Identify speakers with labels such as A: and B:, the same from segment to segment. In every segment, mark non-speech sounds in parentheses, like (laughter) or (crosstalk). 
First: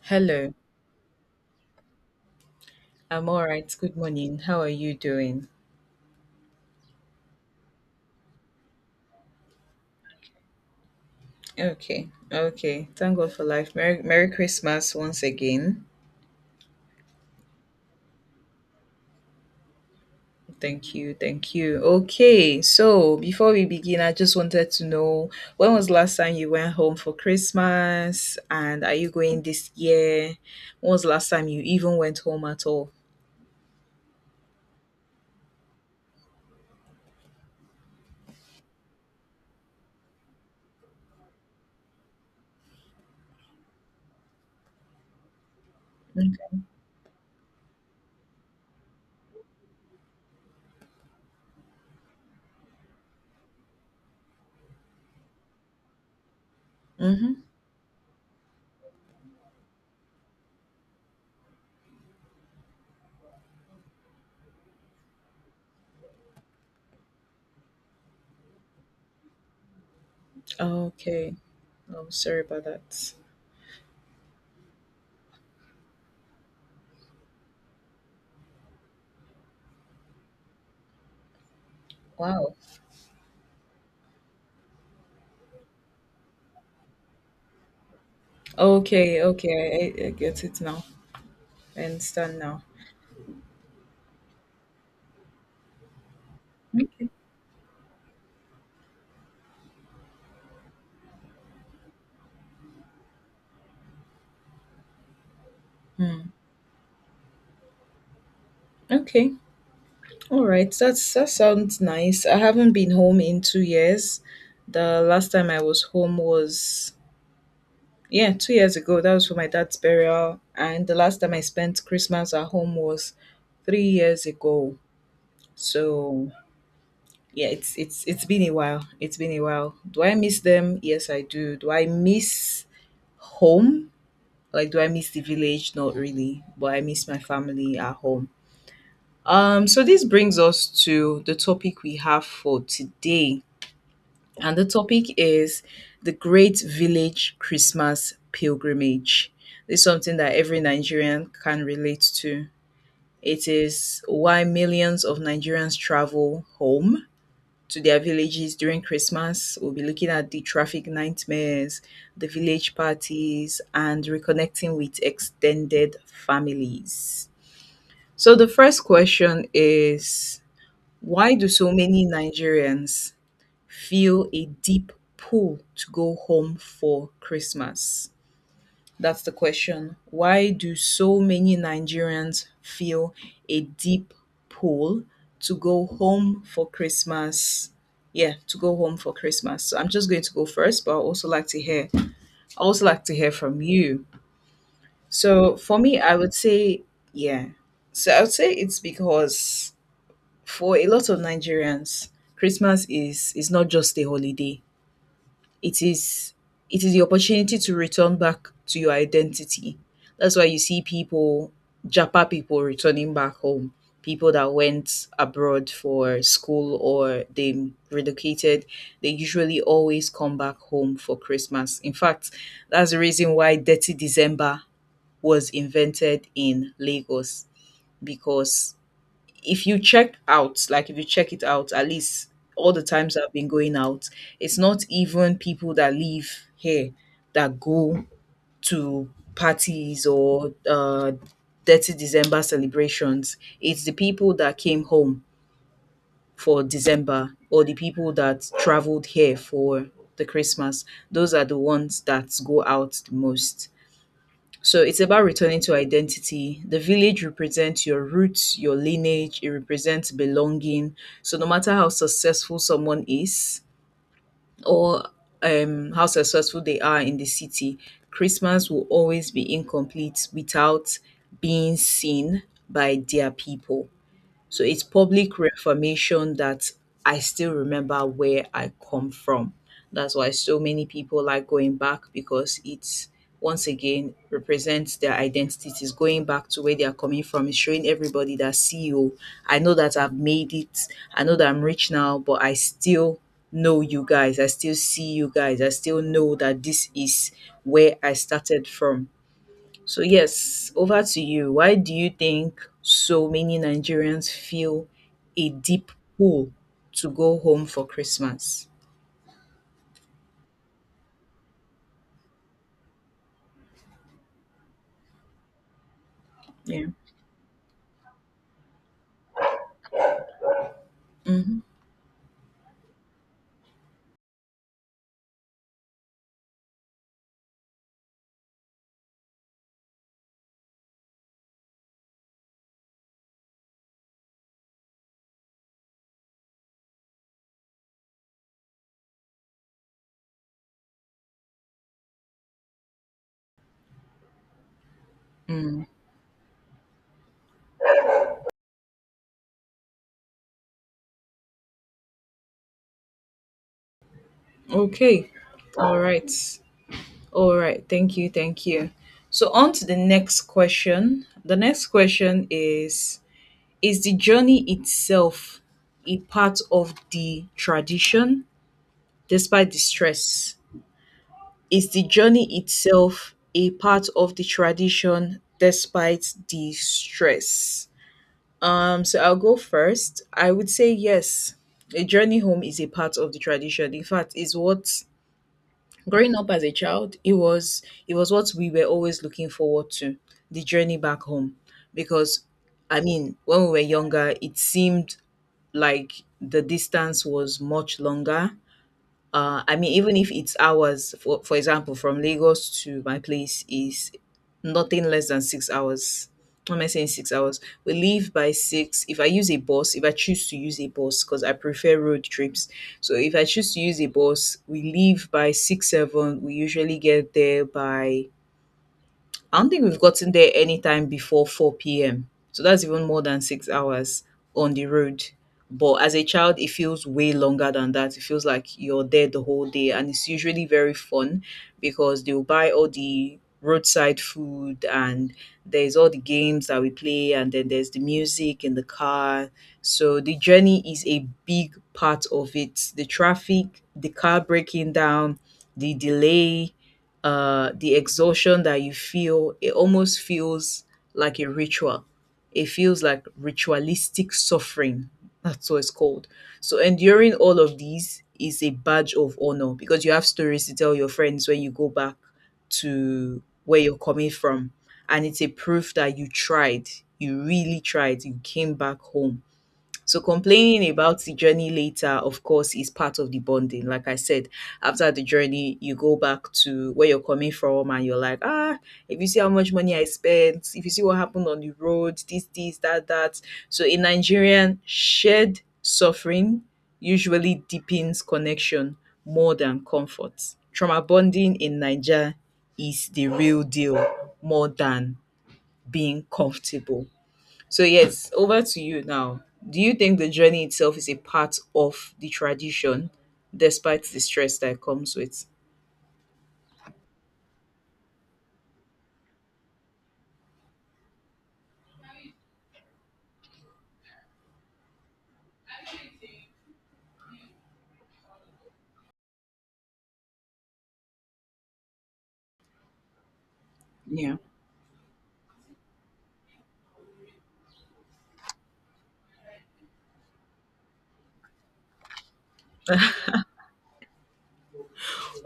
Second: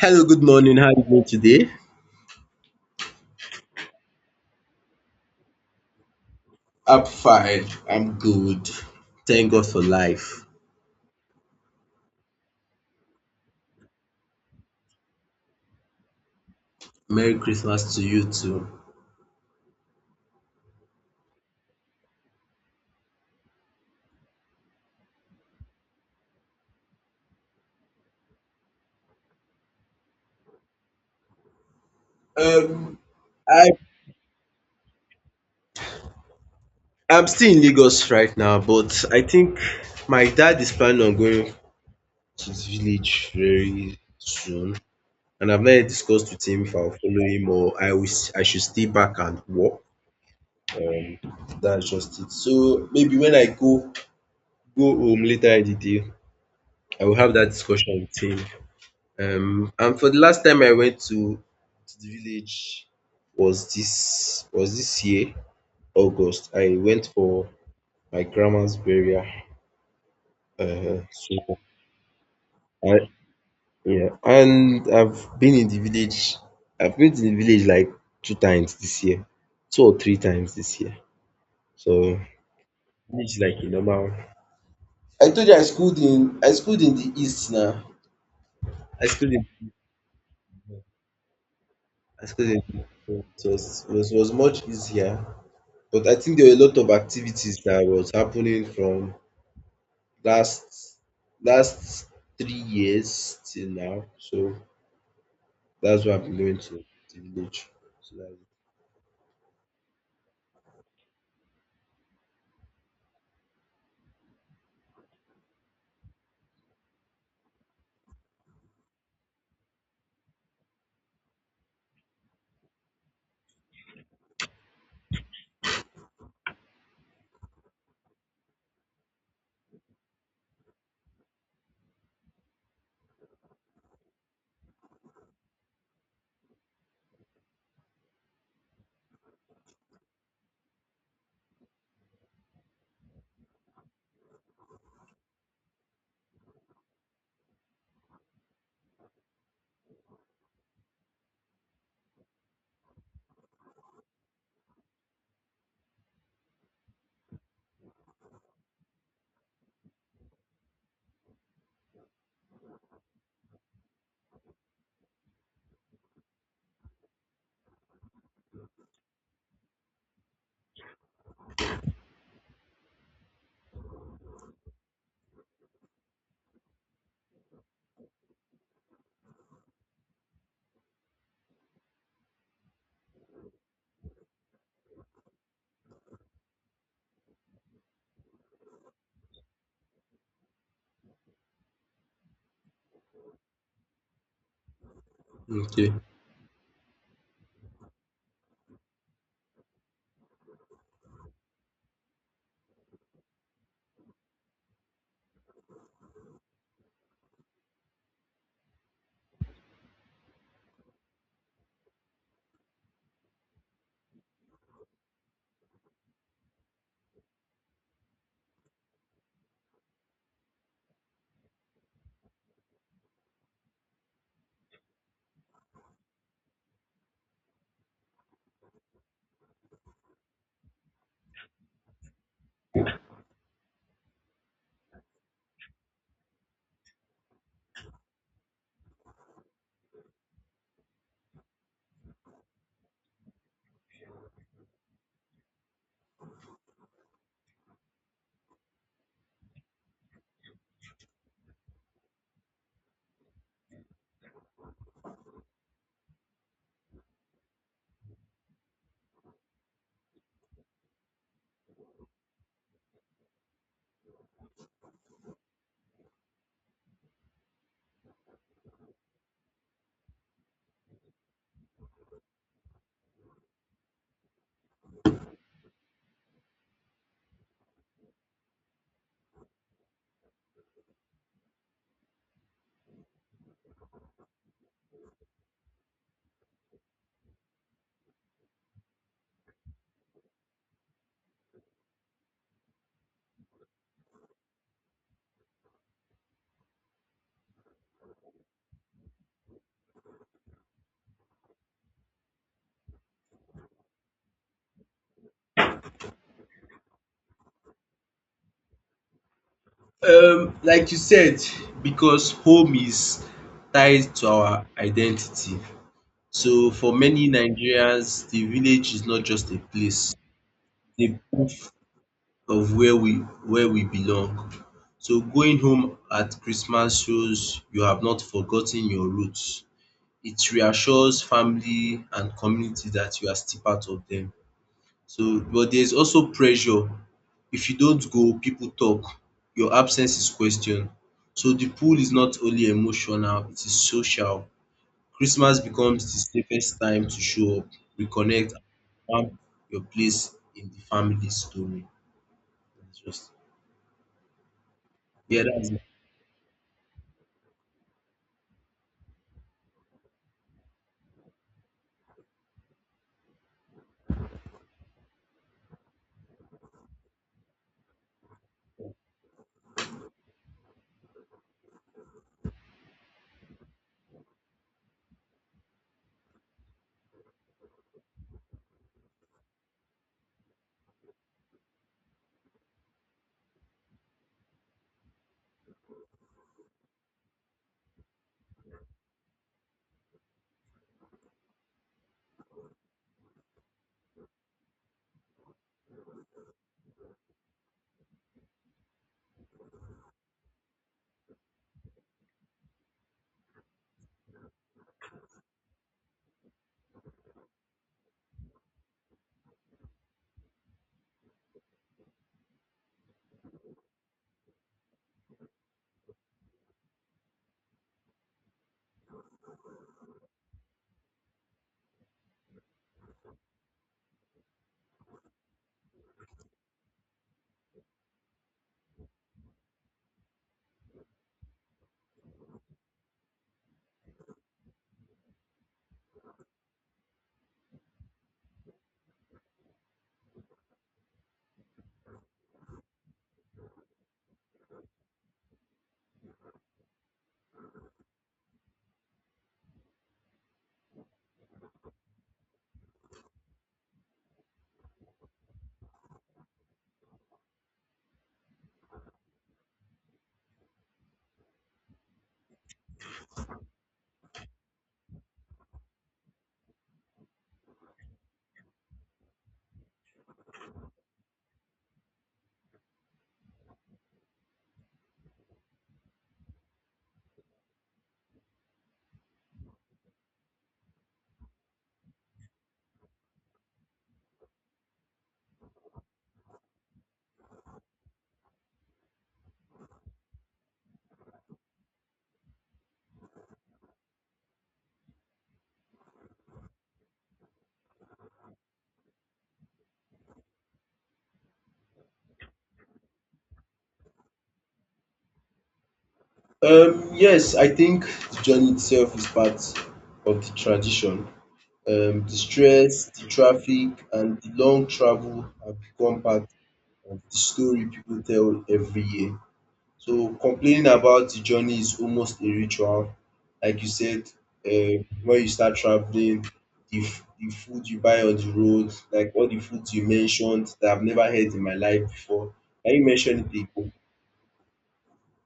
A: Hello, good
B: Hello,
A: morning. How are you doing today?
B: I'm all right. Good morning. How are you doing?
A: I'm fine. I'm good. Thank God for life.
B: Okay, okay. Thank God for life. Merry, Merry Christmas once again.
A: Merry Christmas to you too.
B: Thank you, thank you. Okay, so before we begin, I just wanted to know when was the last time you went home for Christmas, and are you going this year? When was the last time you even went home at all?
A: Um, I I'm still in Lagos right now, but I think my dad is planning on going to the village very soon, and I've not yet discussed with him if I'll follow him or I wish I should stay back and work. Um, that's just it. So maybe when I go home later in the day, I will have
B: Mm-hmm.
A: that discussion with him. And for the last time I went to the village was this year August. I went for my grandma's burial.
B: Okay,
A: So
B: I'm sorry about
A: I
B: that.
A: yeah, and I've been to the village like two times this year. Two or three times this year. So
B: Wow.
A: village like a normal. I told you I schooled in the east now. I
B: Okay,
A: schooled in
B: okay, I get it now. I
A: I
B: understand
A: schooled
B: now.
A: in So it was much easier. But I think there were a lot of
B: Okay.
A: activities that was happening from last last 3 years till now. So that's why
B: Hmm.
A: I'm going to the village. So that's
B: Okay. All right, that sounds nice. I haven't been home in 2 years. The last time I was home was, yeah, 2 years ago. That was for my dad's burial, and the last time I spent Christmas at home was 3 years ago. So yeah, it's been a while. It's been a while. Do I miss them? Yes, I do. Do I miss home? Like, do I miss the village? Not really, but I miss my family at home. So this brings us to the topic we have for today. And the topic is the Great Village Christmas Pilgrimage. This is something that every Nigerian can relate to. It is why millions of Nigerians travel home to their villages during Christmas. We'll be looking at the traffic nightmares, the village parties, and reconnecting with extended families. So, the first question is, why do so many Nigerians feel a deep pull to go home for Christmas? That's the question. Why do so many Nigerians feel a deep pull to go home for Christmas? Yeah, to go home for Christmas. So I'm just going to go first, but I also like to hear. I also like to hear from you.
A: it.
B: So for
A: Okay.
B: me, I would say, yeah. So I would say it's because for a lot of Nigerians, Christmas is not just a holiday, it is it is the opportunity to return back to your identity. That's why you see people, Japa people returning back home, people that went abroad for school or they relocated, they usually always come back home for Christmas. In fact, that's the reason why Dirty December was invented in Lagos because if you check out, like if you check it out, at least all the times I've been going out, it's not even people that live here that go to parties or dirty December celebrations. It's the people that came home for December or the people that traveled here for the Christmas. Those are the ones that go out the most. So it's about returning to identity. The village represents your roots, your lineage, it represents belonging. So no matter how successful someone is or how successful they are in the city, Christmas will always be incomplete without being seen by their people. So it's public reformation that I still remember where I come from. That's why so many people like going back because it's once again represents their identity. It's going back to where they are coming from. It's showing everybody that CEO, I know that I've made it. I know that I'm rich now, but I still know you guys. I still see you guys. I still know that this is where I started from. So, yes, over to you. Why do you think so many Nigerians feel a deep pull to go home for Christmas?
A: Like you said, because home is tied to our identity. So
B: Yeah.
A: for many Nigerians, the village is not just a place,
B: Mm-hmm.
A: it's a of where we belong. So going home at Christmas shows you have not forgotten your roots. It reassures family and community that you are still part of them. So but there's also pressure. If you don't go, people talk. Your absence is questioned. So the pull is not only emotional, it is social. Christmas
B: Mm.
A: becomes the safest time to show up, reconnect, and find your place in the family story. That's just
B: Okay.
A: yeah, that's
B: All right. All right. Thank you. Thank you. So, on to the next question. The next question is the journey itself a part of the tradition despite the stress? Is the journey itself a part of the tradition despite the stress? So I'll go first. I would say yes. A journey home is a part of the tradition. In fact, is what growing up as a child, it was what we were always looking forward to, the journey back home. Because I mean, when we were younger, it seemed like the distance was much longer, I mean, even if it's hours, for example, from Lagos to my place is nothing less than 6 hours. What am I saying? 6 hours. We leave by six. If I use a bus, if I choose to use a bus, because I prefer road trips. So if I choose to use a bus, we leave by six, seven. We usually get there by, I don't think we've gotten there anytime before 4 p.m. So that's even more than 6 hours on the road. But as a child, it feels way longer than that. It feels like you're there the whole day, and it's usually very fun because they'll buy all the roadside food and there's all the games that we play, and then there's the music in the car. So the journey is a big part of it, the traffic, the car breaking down, the delay, the exhaustion that you feel. It almost feels like a ritual. It feels like ritualistic suffering. That's what it's called. So enduring all of these is a badge of honor because you have stories to tell your friends when you go back to where you're coming from, and it's a proof that you tried. You really tried. You came back home. So complaining about the journey later, of course, is part of the bonding. Like I said, after the journey, you go back to where you're coming from and you're like, ah, if you see how much money I spent, if you see what happened on the road, this, that, that. So in Nigerian, shared suffering usually deepens connection more than comfort. Trauma bonding in Niger is the real deal more than being comfortable. So yes, over to you now. Do you think the journey itself is a part of the tradition despite the stress that it comes with?
A: um, yes, I think the journey itself is part of the tradition. The stress, the traffic, and the long travel have become part of the story people tell every year. So complaining about the journey is almost a ritual. Like you said,
B: Yeah.
A: when you start traveling, the food you buy on the road, like all the foods you mentioned that I've never had in my life before. Can you mention it again?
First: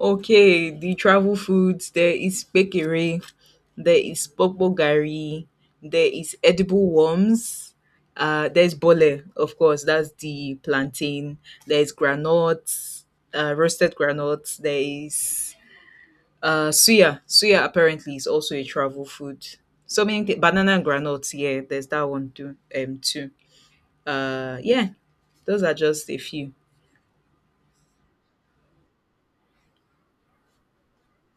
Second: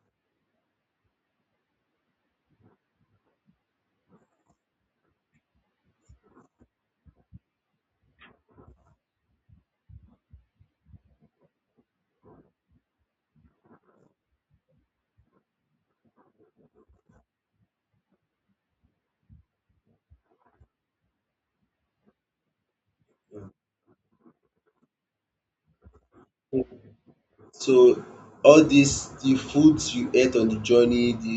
B: Okay, the travel foods, there is pekere, there is popo gari, there is edible worms, there's bole, of course, that's the plantain, there's granuts, roasted granuts, there is suya. Suya apparently is also a travel food. So many banana and granules. Yeah, there's that one too. Too. Yeah, those are just a few.
A: So all dis the foods you ate on the journey,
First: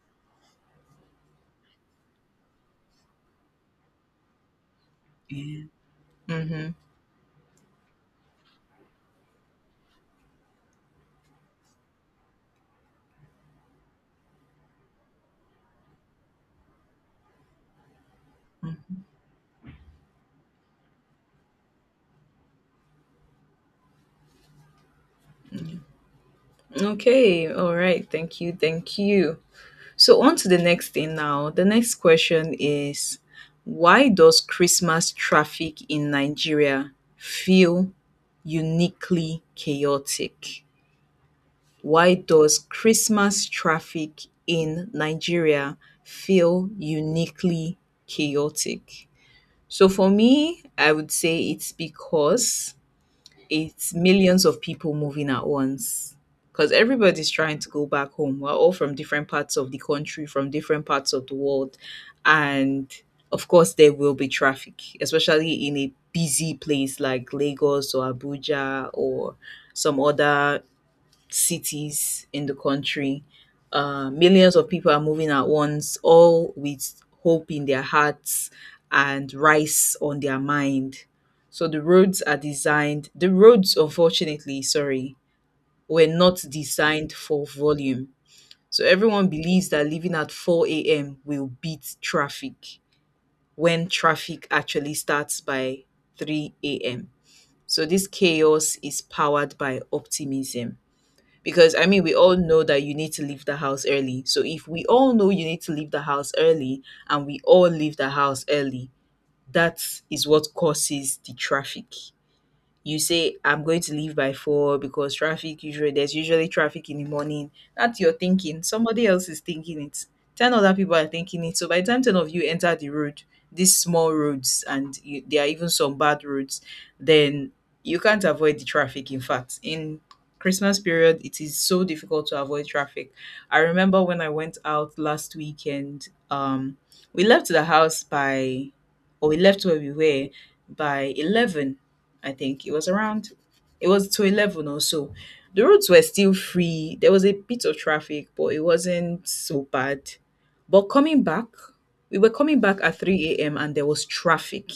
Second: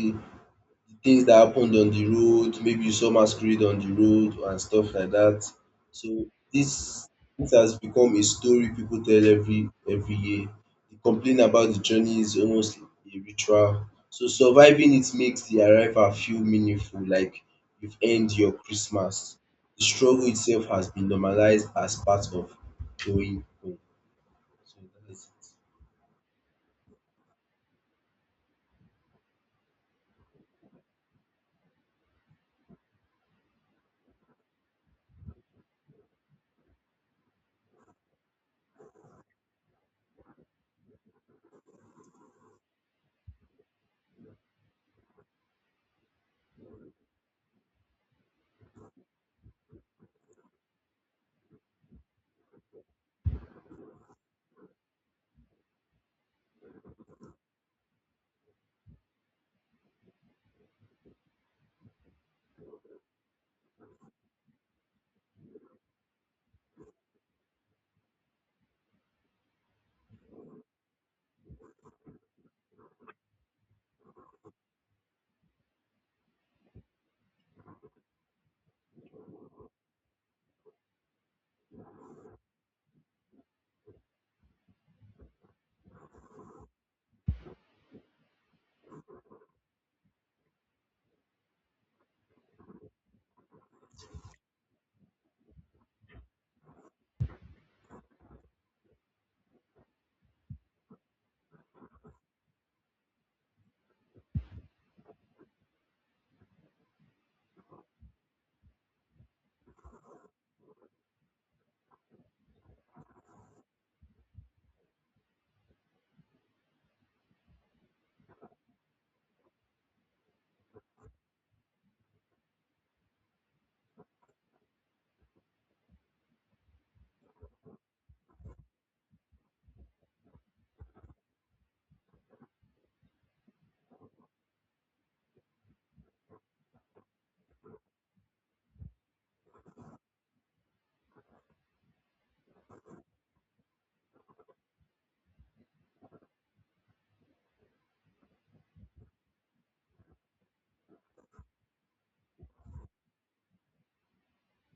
A: the things that happened on the road, maybe you saw masquerade on the road and stuff like that.
B: Yeah.
A: So
B: Mm-hmm.
A: this dis has become a story people tell every year. The complaint about the journey is almost a ritual. So surviving it makes the arrival feel meaningful, like you've earned your Christmas. The struggle itself has been normalized as part of going home. So dat
B: Mm-hmm. Okay. All right. Thank you. Thank you. So on to the next thing now. The next question is, why does Christmas traffic in Nigeria feel uniquely chaotic? Why does Christmas traffic in Nigeria feel uniquely chaotic? So for me, I would say it's because it's millions of people moving at once. Because everybody's trying to go back home. We're all from different parts of the country, from different parts of the world. And of course, there will be traffic, especially in a busy place like Lagos or Abuja or some other cities in the country. Millions of people are moving at once, all with hope in their hearts and rice on their mind. So the roads are designed, the roads, unfortunately, sorry, were not designed for volume. So everyone believes that leaving at 4 a.m. will beat traffic when traffic actually starts by 3 a.m. So this chaos is powered by optimism. Because I mean, we all know that you need to leave the house early. So if we all know you need to leave the house early and we all leave the house early, that is what causes the traffic. You say I'm going to leave by 4 because traffic usually, there's usually traffic in the morning, that's your thinking. Somebody else is thinking it, 10 other people are thinking it. So by the time 10 of you enter the road, these small roads, and you, there are even some bad roads, then you can't avoid the traffic. In fact, in Christmas period, it is so difficult to avoid traffic. I remember when I went out last weekend, we left the house by, or we left where we were, by 11. I think it was around, it was to 11 or so. The roads were still free. There was a bit of traffic, but it wasn't so bad. But coming back, we were coming back at 3 a.m. and there was traffic.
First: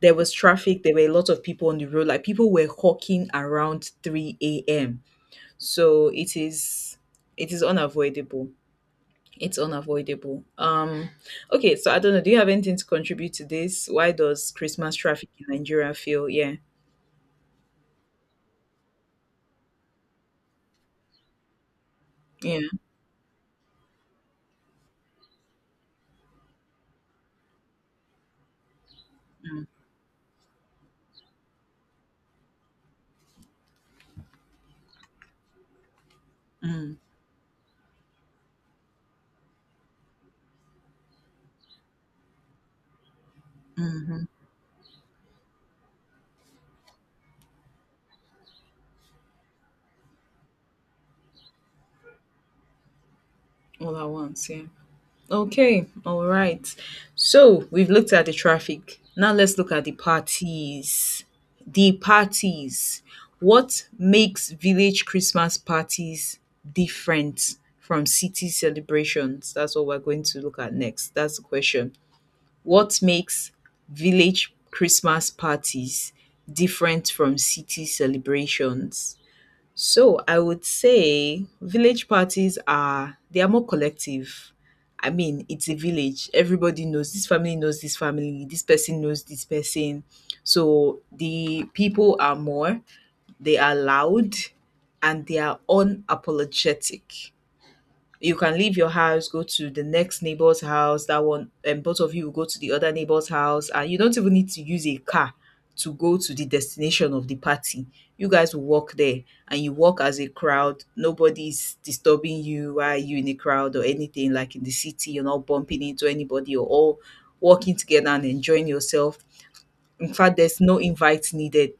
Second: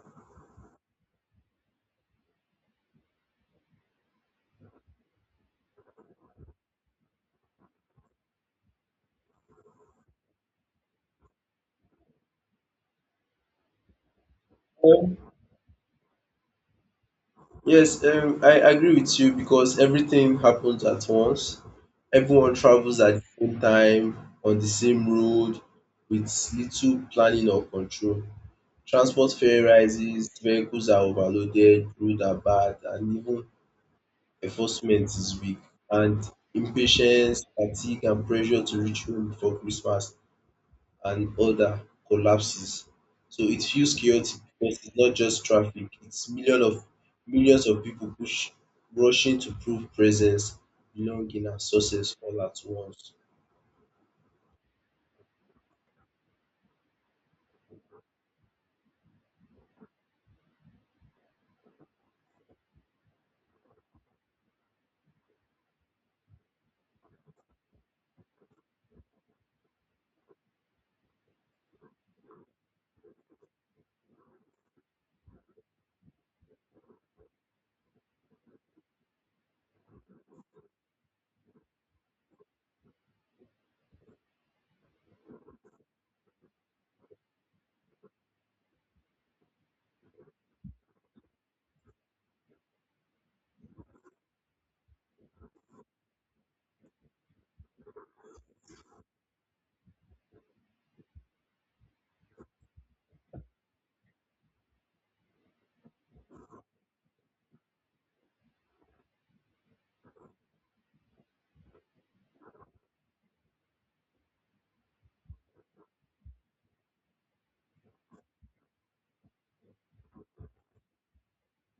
B: There was traffic. There were a lot of people on the road. Like people were hawking around 3 a.m. So it is unavoidable. It's unavoidable. Okay, so I don't know. Do you have anything to contribute to this? Why does Christmas
A: it.
B: traffic in Nigeria feel? Yeah.
A: Yes, I agree with you because everything happens at once. Everyone
B: Yeah.
A: travels at the same time on the same road with little planning or control. Transport fare
B: Mm.
A: rises, vehicles are overloaded, roads are bad, and even enforcement is weak. And
B: Mm,
A: impatience, fatigue, and pressure to reach home before Christmas and order collapses. So it feels chaotic because it's not just traffic, it's millions of people push rushing to prove presence, belonging and success all at once.
B: all at once, yeah. Okay, all right. So we've looked at the traffic. Now let's look at the parties. The parties. What makes village Christmas parties different from city celebrations? That's what we're going to look at next. That's the question. What makes village Christmas parties different from city celebrations? So I would say village parties are they are more collective. I mean, it's a village. Everybody knows this family knows this family. This person knows this person. So the people are more, they are loud, and they are unapologetic. You can leave your house, go to the next neighbor's house, that one, and both of you will go to the other neighbor's house, and you don't even need to use a car to go to the destination of the party. You guys will walk there, and you walk as a crowd. Nobody's disturbing you while you in a crowd or anything like in the city. You're not bumping into anybody. You're all walking together and enjoying yourself. In fact, there's no invite needed.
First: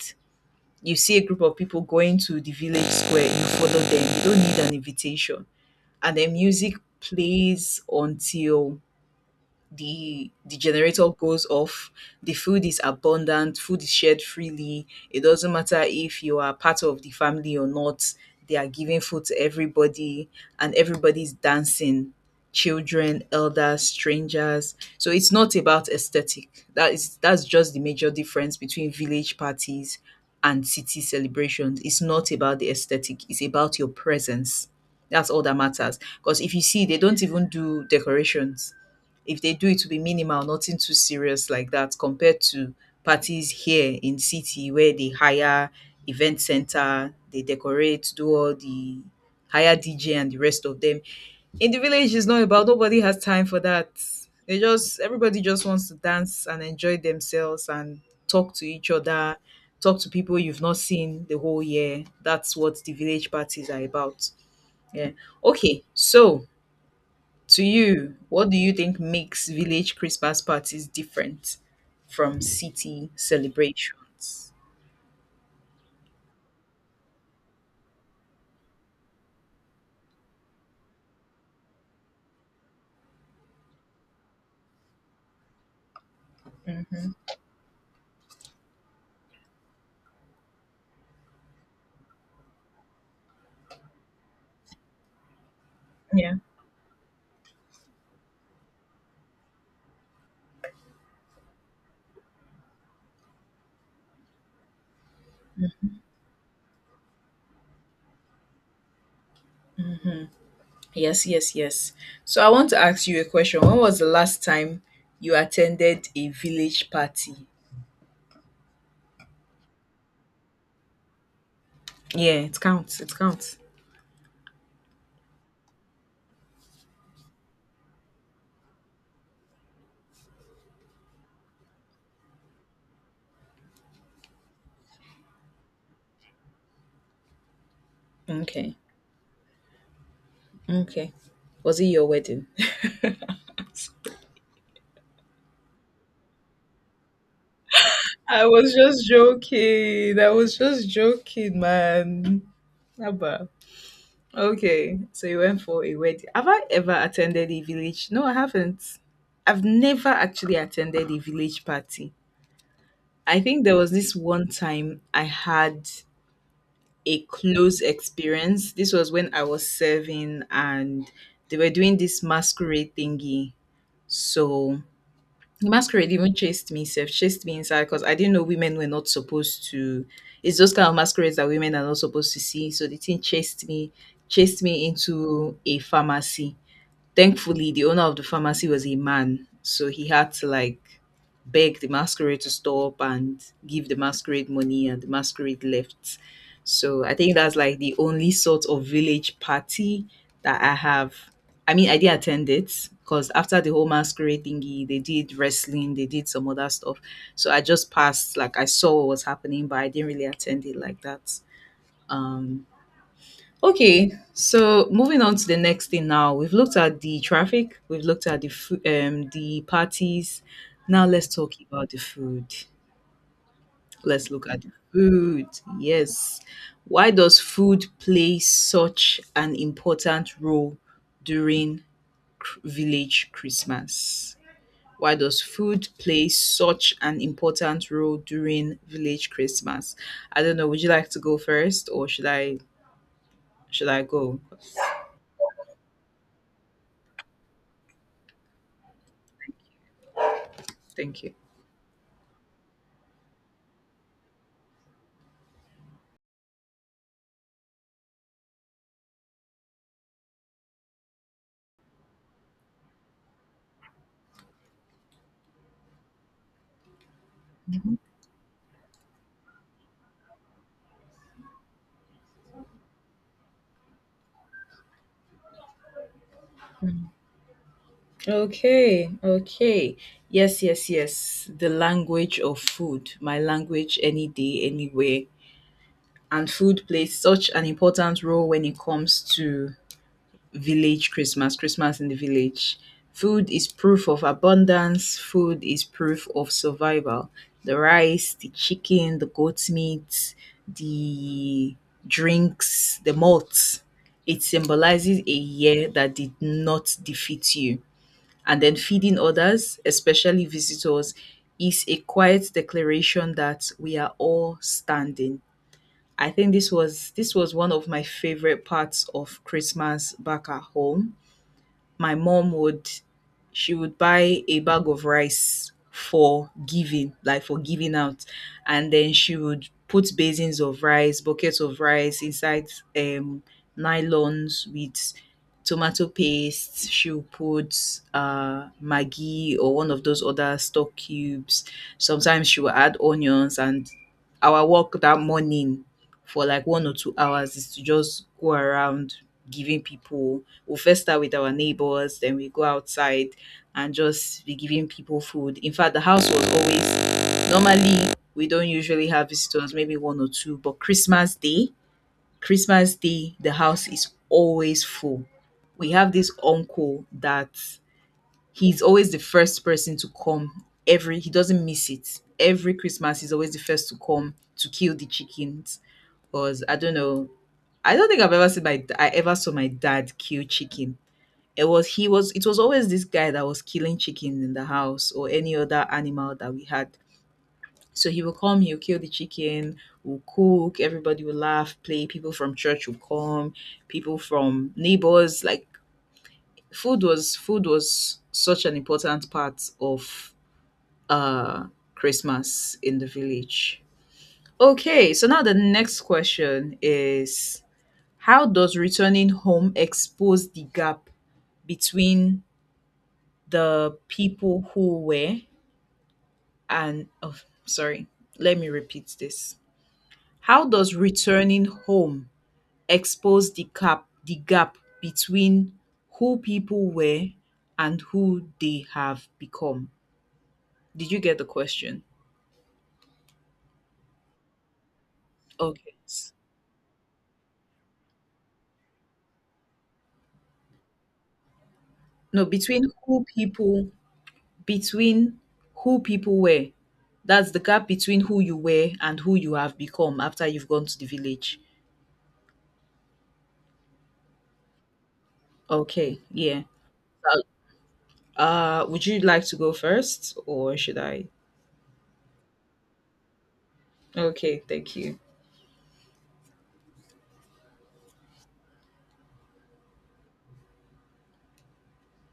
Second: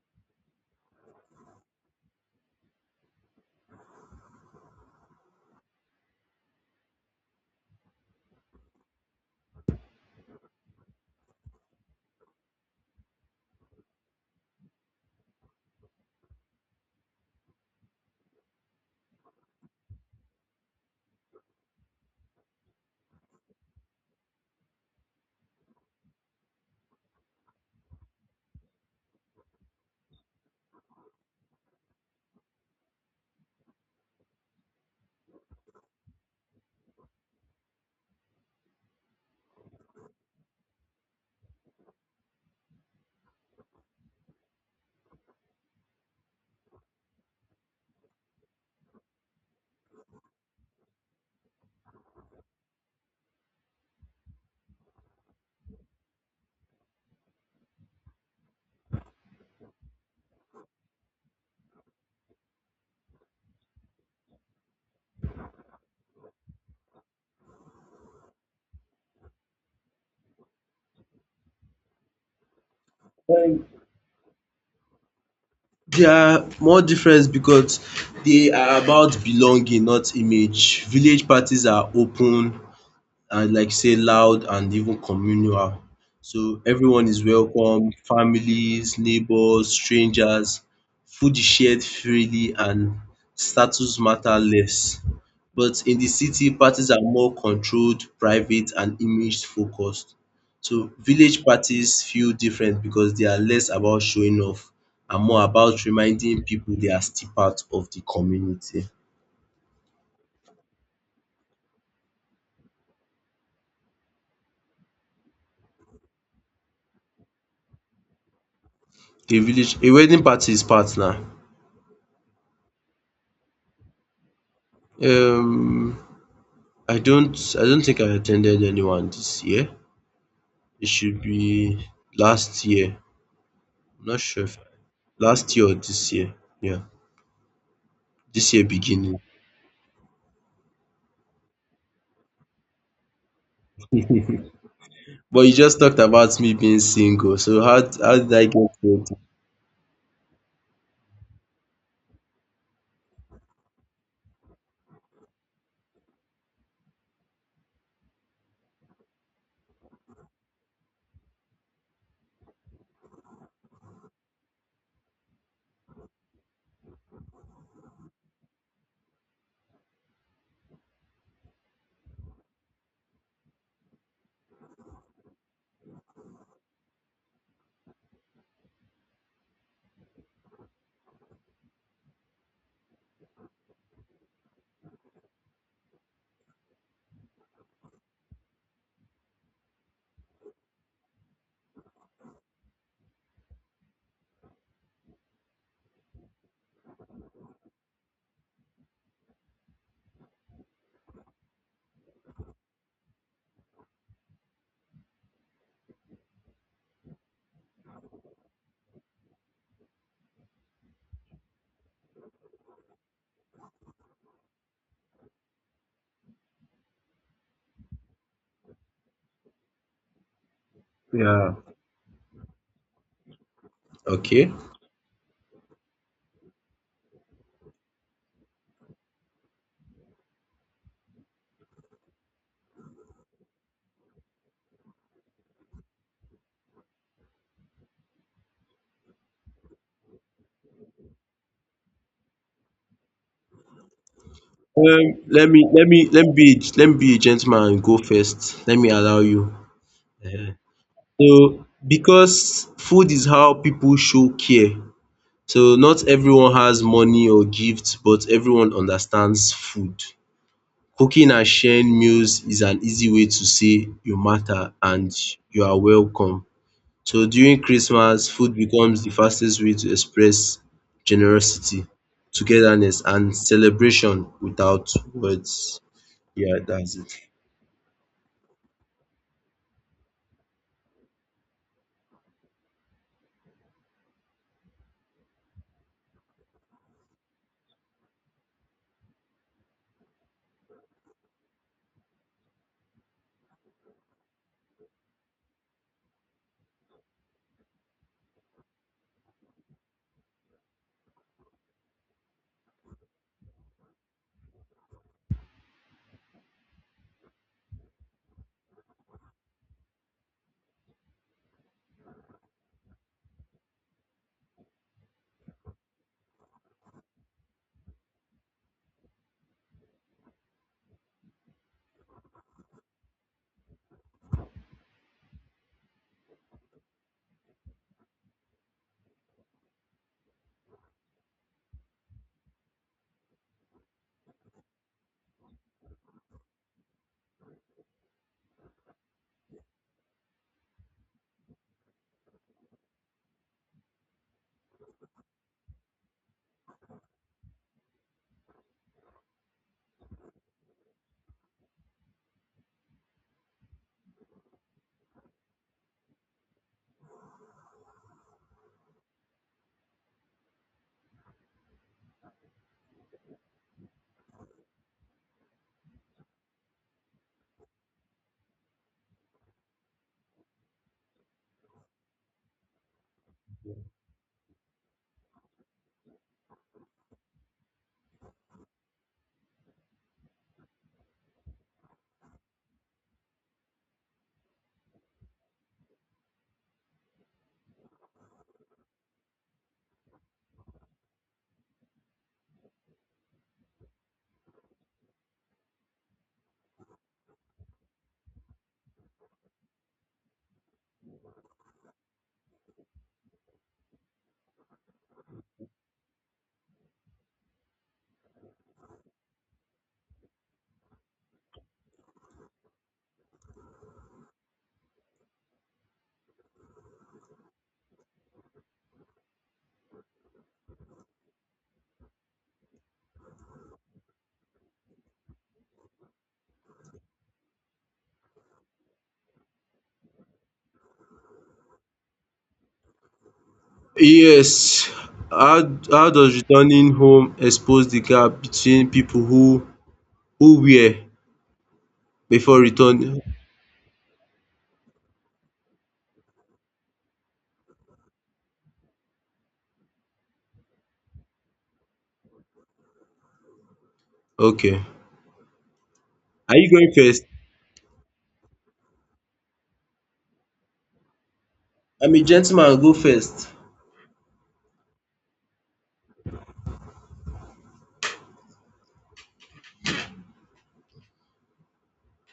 B: You see a group of people going to the village square, you follow them. You don't need an invitation, and the music plays until the generator goes off. The food is abundant, food is shared freely. It doesn't matter if you are part of the family or not, they are giving food to everybody, and everybody's dancing. Children, elders, strangers. So it's not about aesthetic, that's just the major difference between village parties and city celebrations. It's not about the aesthetic, it's about your presence. That's all that matters, because if you see, they don't even do decorations. If they do, it to be minimal, nothing too serious like that, compared to parties here in city where they hire event center, they decorate, do all the hire DJ and the rest of them. In the village, it's not about, nobody has time for that. They just Everybody just wants to dance and enjoy themselves and talk to each other, talk to people you've not seen the whole year. That's what the village parties are about. Yeah. Okay, so to you, what do you think makes village Christmas parties different from city
A: Um,
B: celebrations?
A: There are more difference because they are about belonging, not image. Village parties are open, and like say loud and even communal. So everyone
B: Hmm.
A: is welcome, families, neighbors, strangers. Food is shared freely and status matter less. But in the
B: Yeah.
A: city, parties are more controlled, private, and image focused. So village parties feel different because they are less about showing off and more about reminding people they are still part of the community.
B: Yes, yes, yes. So I want to ask you a question. When was the last time you attended a village party?
A: A village a wedding party is part na.
B: Yeah, it counts. It counts.
A: Um I don't I don't think I attended anyone this year. It should be last year. I'm not sure if last year or this year. Yeah. This year
B: Okay.
A: beginning.
B: Okay. Was it your wedding? (laughs)
A: But you just talked about me being single. So how did I
B: I was
A: get
B: just
A: it?
B: joking. I was just joking, man. Abba. Okay, so you went for a wedding. Have I ever attended a village? No, I haven't. I've never actually attended a village party. I think there was this one time I had a close experience. This was when I was serving, and they were doing this masquerade thingy. So the masquerade even chased me, self chased me inside, because I didn't know women were not supposed to. It's those kind of masquerades that women are not supposed to see. So the thing chased me into a pharmacy. Thankfully, the owner of the pharmacy was a man, so he had to like beg the masquerade to stop and give the masquerade money, and the masquerade left. So I think that's like the only sort of village party that I have. I mean, I did attend it because after the whole masquerade thingy, they did wrestling, they did some other stuff. So I just passed, like I saw what was happening, but I didn't really attend it like that. Um, Okay, so moving on to the next thing now. We've looked at the traffic, we've looked at the food, the parties. Now let's talk
A: Yeah.
B: about the food. Let's look
A: Okay.
B: at the food. Yes. Why does food play such an important role during village Christmas? Why does food play such an important role during village Christmas? I don't know, would you like to go first, or should I go?
A: Let me let me let me be a gentleman and go first. Let me allow you.
B: Thank you.
A: So because food is how people show care. So not everyone has money or gifts, but everyone understands food. Cooking and sharing meals is an easy way to say "you matter" and "you are welcome". So during Christmas, food becomes the fastest way to express generosity, togetherness and celebration without words. Yeah, that's it.
B: Okay, okay. Yes, yes, yes. The language of food, my language any day, anywhere. And food plays such an important role when it comes to village Christmas, Christmas in the village. Food is proof of abundance, food is proof of survival. The rice, the chicken, the goat meat, the drinks, the malts. It symbolizes a year that did not defeat you, and then feeding others, especially visitors, is a quiet declaration that we are all standing. I think this was one of my favorite parts of Christmas back at home. My mom would, she would buy a bag of rice for giving, like for giving out. And then she would put basins of rice, buckets of rice inside um nylons with tomato paste. She would put Maggi or one of those other stock cubes. Sometimes she would add onions, and our work that morning for like 1 or 2 hours is to just go around giving people. We'll first start with our neighbors, then we go outside and just be giving people food. In fact, the house was always, normally we don't usually have visitors, maybe 1 or 2, but Christmas Day, Christmas Day, the house is always full. We have this uncle that he's always the first person to come every, he doesn't miss it. Every Christmas he's always the first to come to kill the chickens. Because I don't know. I don't think I've ever seen my, I ever saw my dad kill chicken. It was always this guy that was killing chicken in the house, or any other animal that we had. So he will come, he'll kill the chicken, we'll cook, everybody will laugh, play, people from church will come, people from neighbors, like food was such an important part of uh Christmas in the village. Okay, so now the next question is, how does returning home expose the gap between the people who were, and oh, sorry, let me repeat this. How does returning home expose the gap between who people were and who they have become? Did you get the question?
A: Yes, how
B: Okay.
A: how does returning home expose the gap between people who were
B: No,
A: before returning?
B: between who people were. That's the gap between who you were and who you have become after you've gone to the village.
A: Okay.
B: Okay,
A: Are
B: yeah.
A: you going first?
B: Uh, would you like to go first or should I?
A: I'm a gentleman, I'll go first.
B: Okay, thank you.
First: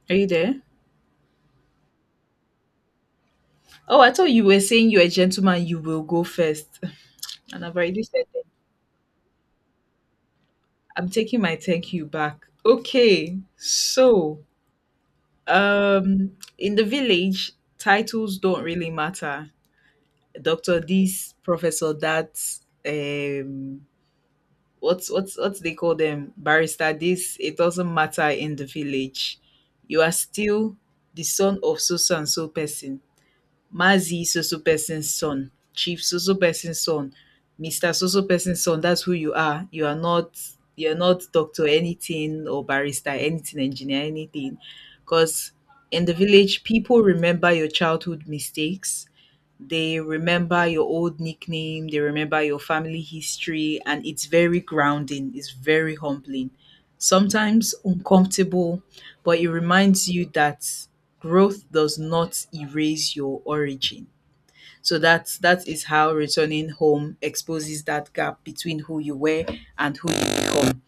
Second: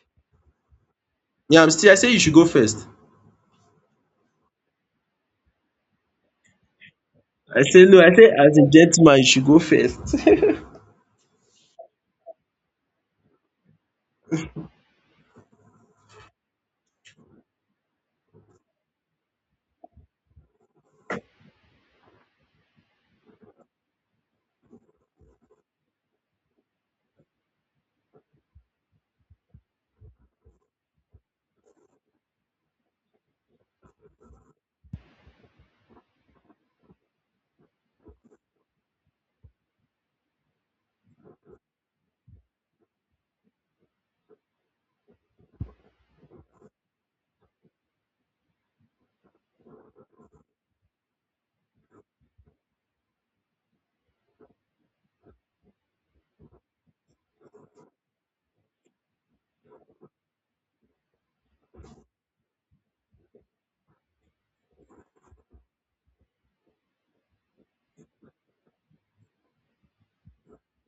B: Are you there?
A: Yeah, I'm still I say you should go first.
B: Oh, I thought you were saying you're a gentleman, you will go first. (laughs)
A: I
B: And I've
A: say no,
B: already
A: I
B: said
A: say
B: that.
A: as a gentleman you should go first. (laughs)
B: I'm taking my thank you back. Okay, so um in the village, titles don't really matter. Doctor this, Professor that, um, what's what they call them, barrister this. It doesn't matter in the village. You are still the son of so so and so person, Mazi so so person's son, Chief so so person's son, Mister so so person's son. That's who you are. You are not you're not doctor anything, or barrister anything, engineer anything, because in the village people remember your childhood mistakes, they remember your old nickname, they remember your family history, and it's very grounding, it's very humbling, sometimes uncomfortable, but it reminds you that growth does not erase your origin. So that is how returning home exposes that gap between who you were and who you become.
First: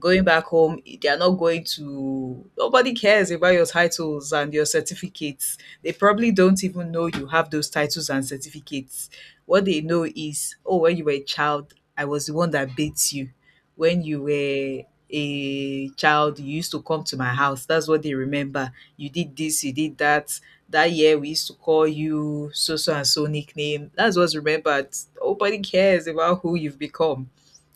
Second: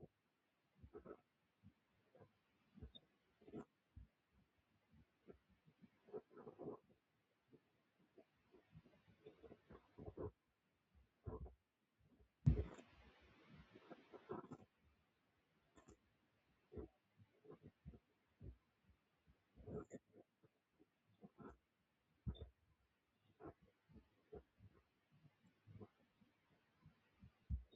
B: Going back home, they are not going to nobody cares about your titles and your certificates. They probably don't even know you have those titles and certificates. What they know is, oh, when you were a child, I was the one that beat you. When you were a child, you used to come to my house. That's what they remember. You did this, you did that. That year we used to call you so so and so nickname. That's what's remembered. Nobody cares about who you've become.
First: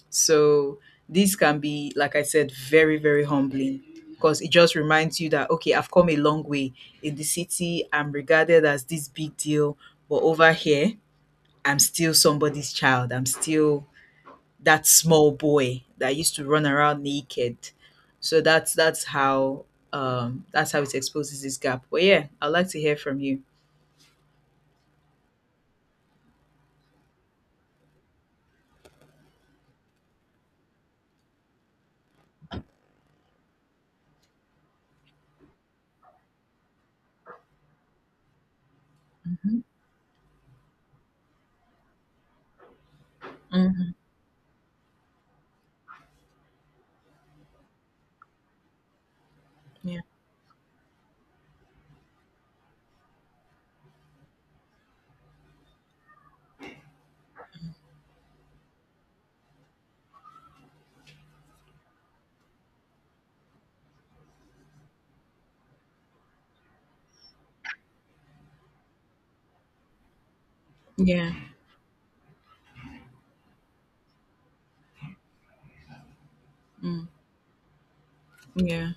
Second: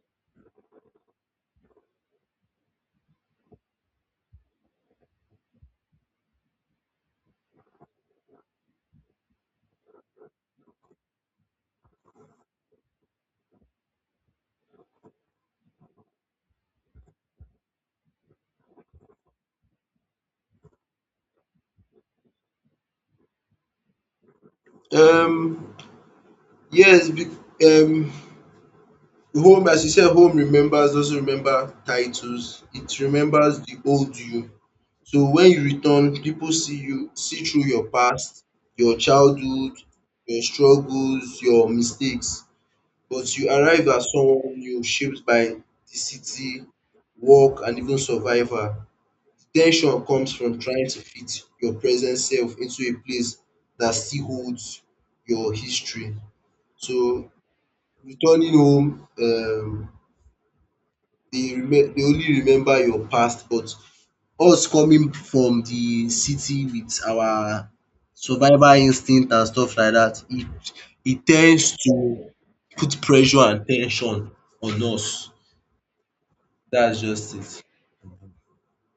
B: So this can be, like I said, very, very humbling, because it just reminds you that okay, I've come a long way. In the city, I'm regarded as this big deal, but over here, I'm still somebody's child. I'm still that small boy that used to run around naked. So that's how it exposes this gap. But yeah, I'd like to hear from you.
A: Um, yes, um, home, as you said, home remembers, doesn't remember titles. It remembers the old you. So when you return, people see you, see through your past, your childhood, your struggles, your mistakes. But you arrive
B: Mhm.
A: as someone new, shaped by the city, work, and even survival.
B: Yeah.
A: Tension comes from trying to fit your present self into a place that still holds your history. So returning home, dey only remember your past but us coming from the city with our survival instinct and stuff like that, it
B: Yeah.
A: tends to put pressure and tension on us. That's
B: Mm.
A: just it.
B: Yeah.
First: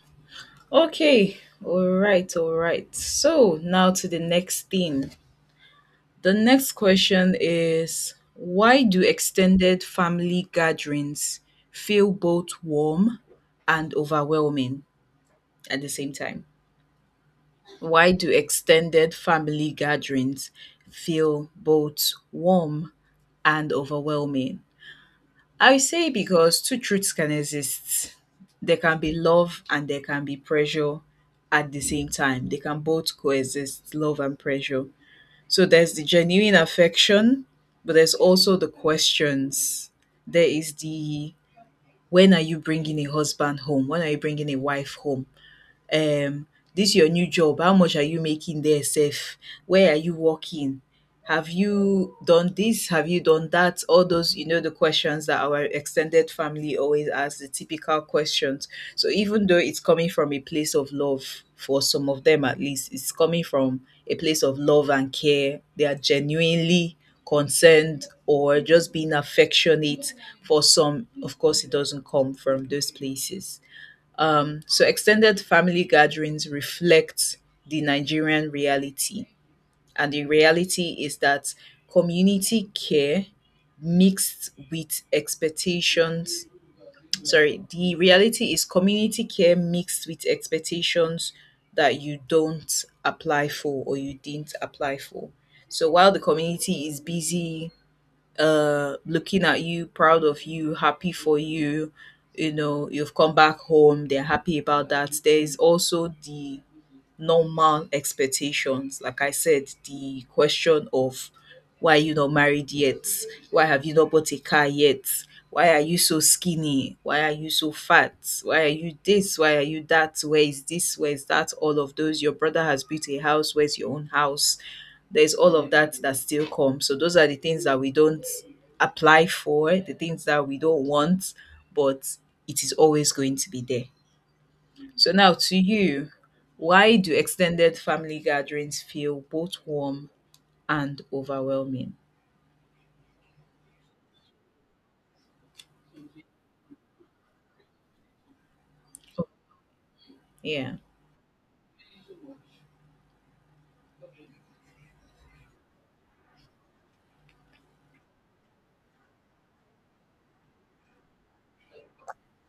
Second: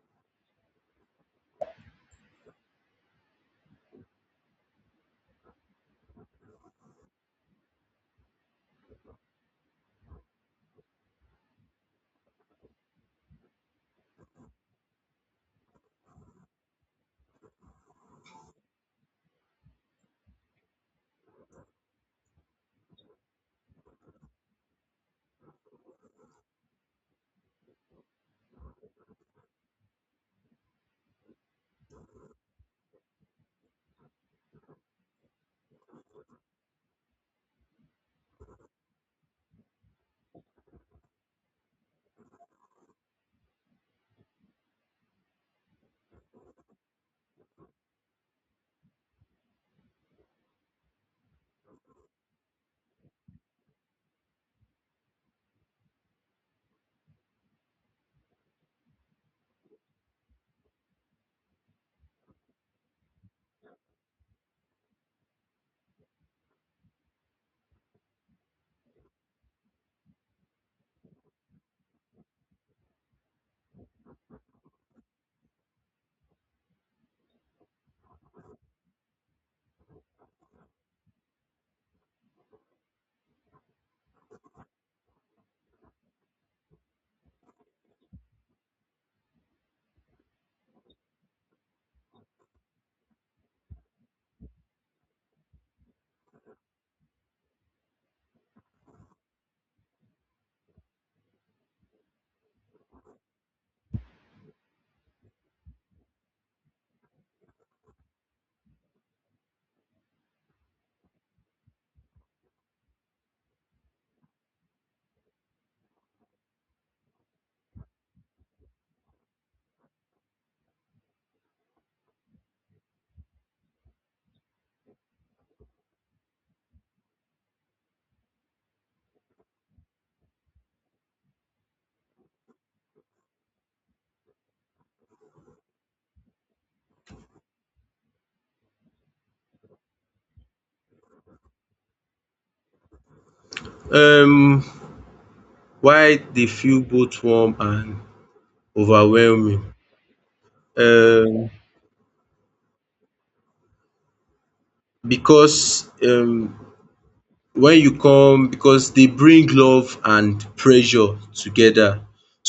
B: Okay. All right. All right. So now to the next thing. The next question is, why do extended family gatherings feel both warm and overwhelming at the same time? Why do extended family gatherings feel both warm and overwhelming? I say because two truths can exist. There can be love and there can be pressure at the same time. They can both coexist, love and pressure. So there's the genuine affection, but there's also the questions. There is the, when are you bringing a husband home? When are you bringing a wife home? um this your new job, how much are you making there sef? Where are you working? Have you done this? Have you done that? All those, the questions that our extended family always ask, the typical questions. So even though it's coming from a place of love, for some of them at least, it's coming from a place of love and care, they are genuinely concerned, or just being affectionate. For some, of course, it doesn't come from those places. So extended family gatherings reflect the Nigerian reality. And the reality is that community care mixed with expectations. Sorry, the reality is community care mixed with expectations that you don't apply for, or you didn't apply for. So while the community is busy looking at you, proud of you, happy for you, you know you've come back home, they're happy about that, there is also the normal expectations, like I said, the question of, why are you not married yet? Why have you not bought a car yet? Why are you so skinny? Why are you so fat? Why are you this? Why are you that? Where is this? Where is that? All of those. Your brother has built a house, where's your own house? There's all of that that still comes. So those are the things that we don't apply for, the things that we don't want, but it is always going to be there. So now to you, why do extended family gatherings feel both warm and overwhelming?
A: Um, why they feel both warm and overwhelming?
B: Yeah.
A: um because when you come because they bring love and pressure together.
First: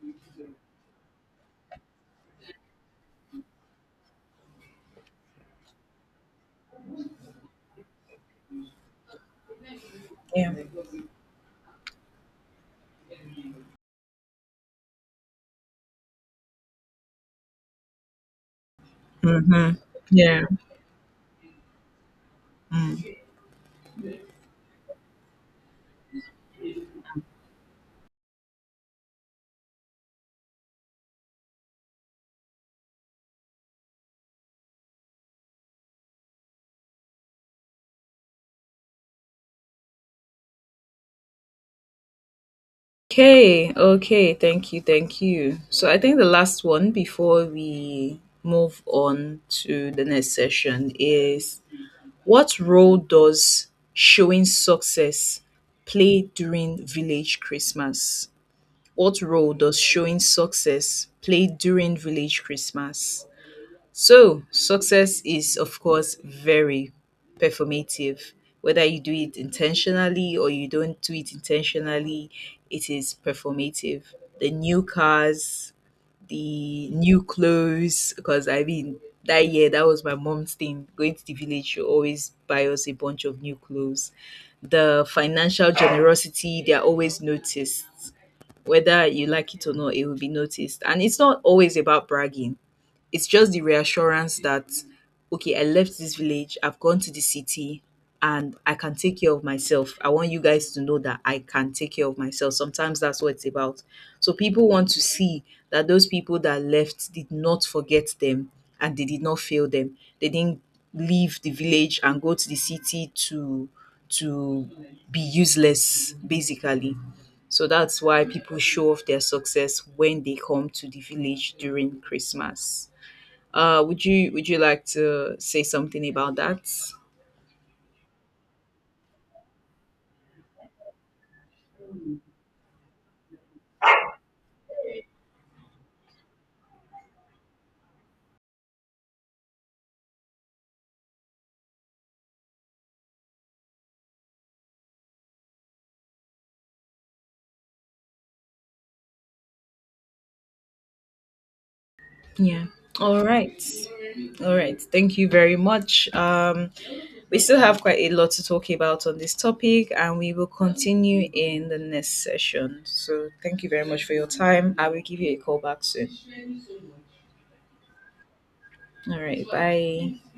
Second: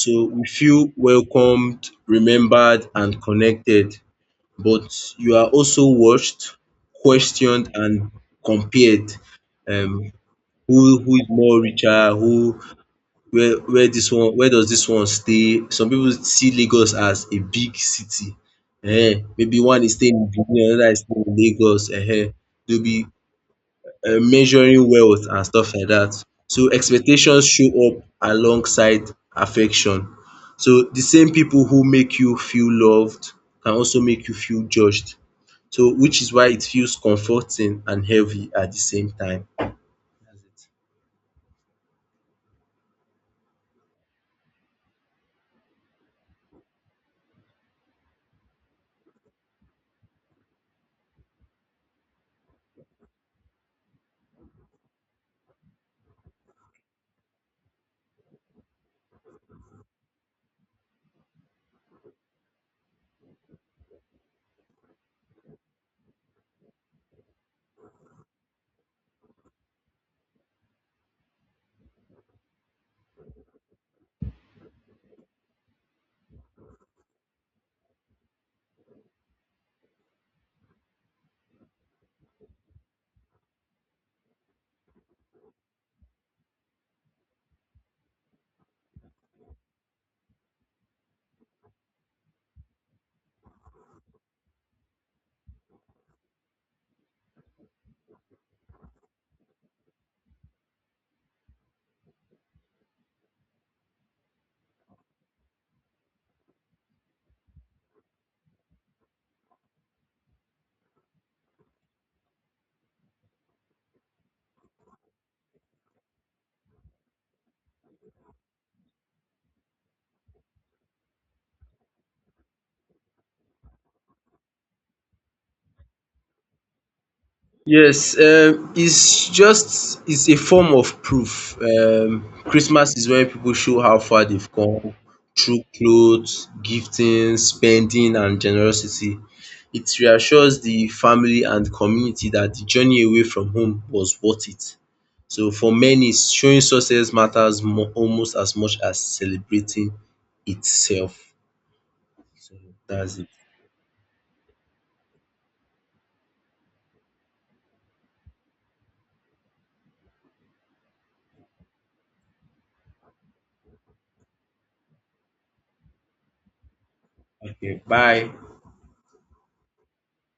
A: So we feel welcomed, remembered and connected, but you are also watched, questioned and compared. Um
B: Yeah.
A: who is more richer, who where this one where does this one stay? Some people see Lagos as a big city. Eh? Maybe
B: Mm-hmm.
A: one is staying in
B: Yeah.
A: Benin, another is staying in Lagos. Eh? Eh? They'll be
B: Mm.
A: measuring wealth and stuff like that. So expectations show up alongside affection. So the same people who make you feel loved can also make you feel judged. So which is why it feels comforting and heavy at the same time.
B: Okay, okay, thank you, thank you. So I think the last one before we move on to the next session is, what role does showing success play during village Christmas? What role does showing success play during village Christmas? So, success is, of course, very performative. Whether you do it intentionally or you don't do it intentionally, it is performative. The new cars, the new clothes, because I mean that year that was my mom's thing. Going to the village, she always buy us a bunch of new clothes. The financial generosity, they are always noticed. Whether you like it or not, it will be noticed. And it's not always about bragging. It's just the reassurance that okay, I left this village, I've gone to the city, and I can take care of myself. I want you guys to know that I can take care of myself. Sometimes that's what it's about. So people want to see that those people that left did not forget them, and they did not fail them. They didn't leave the village and go to the city to be useless basically. So that's why people show off their success when they come to the village during Christmas. Would you like to say something about that?
A: Yes, it's just it's a form of proof. Um, Christmas is where people show how far they've come through clothes, gifting, spending and generosity. It reassures the family and community that the journey away from home was worth it. So for many, showing success matters mo almost as much as celebrating itself. So
B: Yeah.
A: that's
B: All
A: it.
B: right. All right. Thank you very much. We still have quite a lot to talk about on this topic, and we will continue in the next session. So, thank you very much for your time. I will give you a call back soon.
A: Okay, bye.
B: All right. Bye.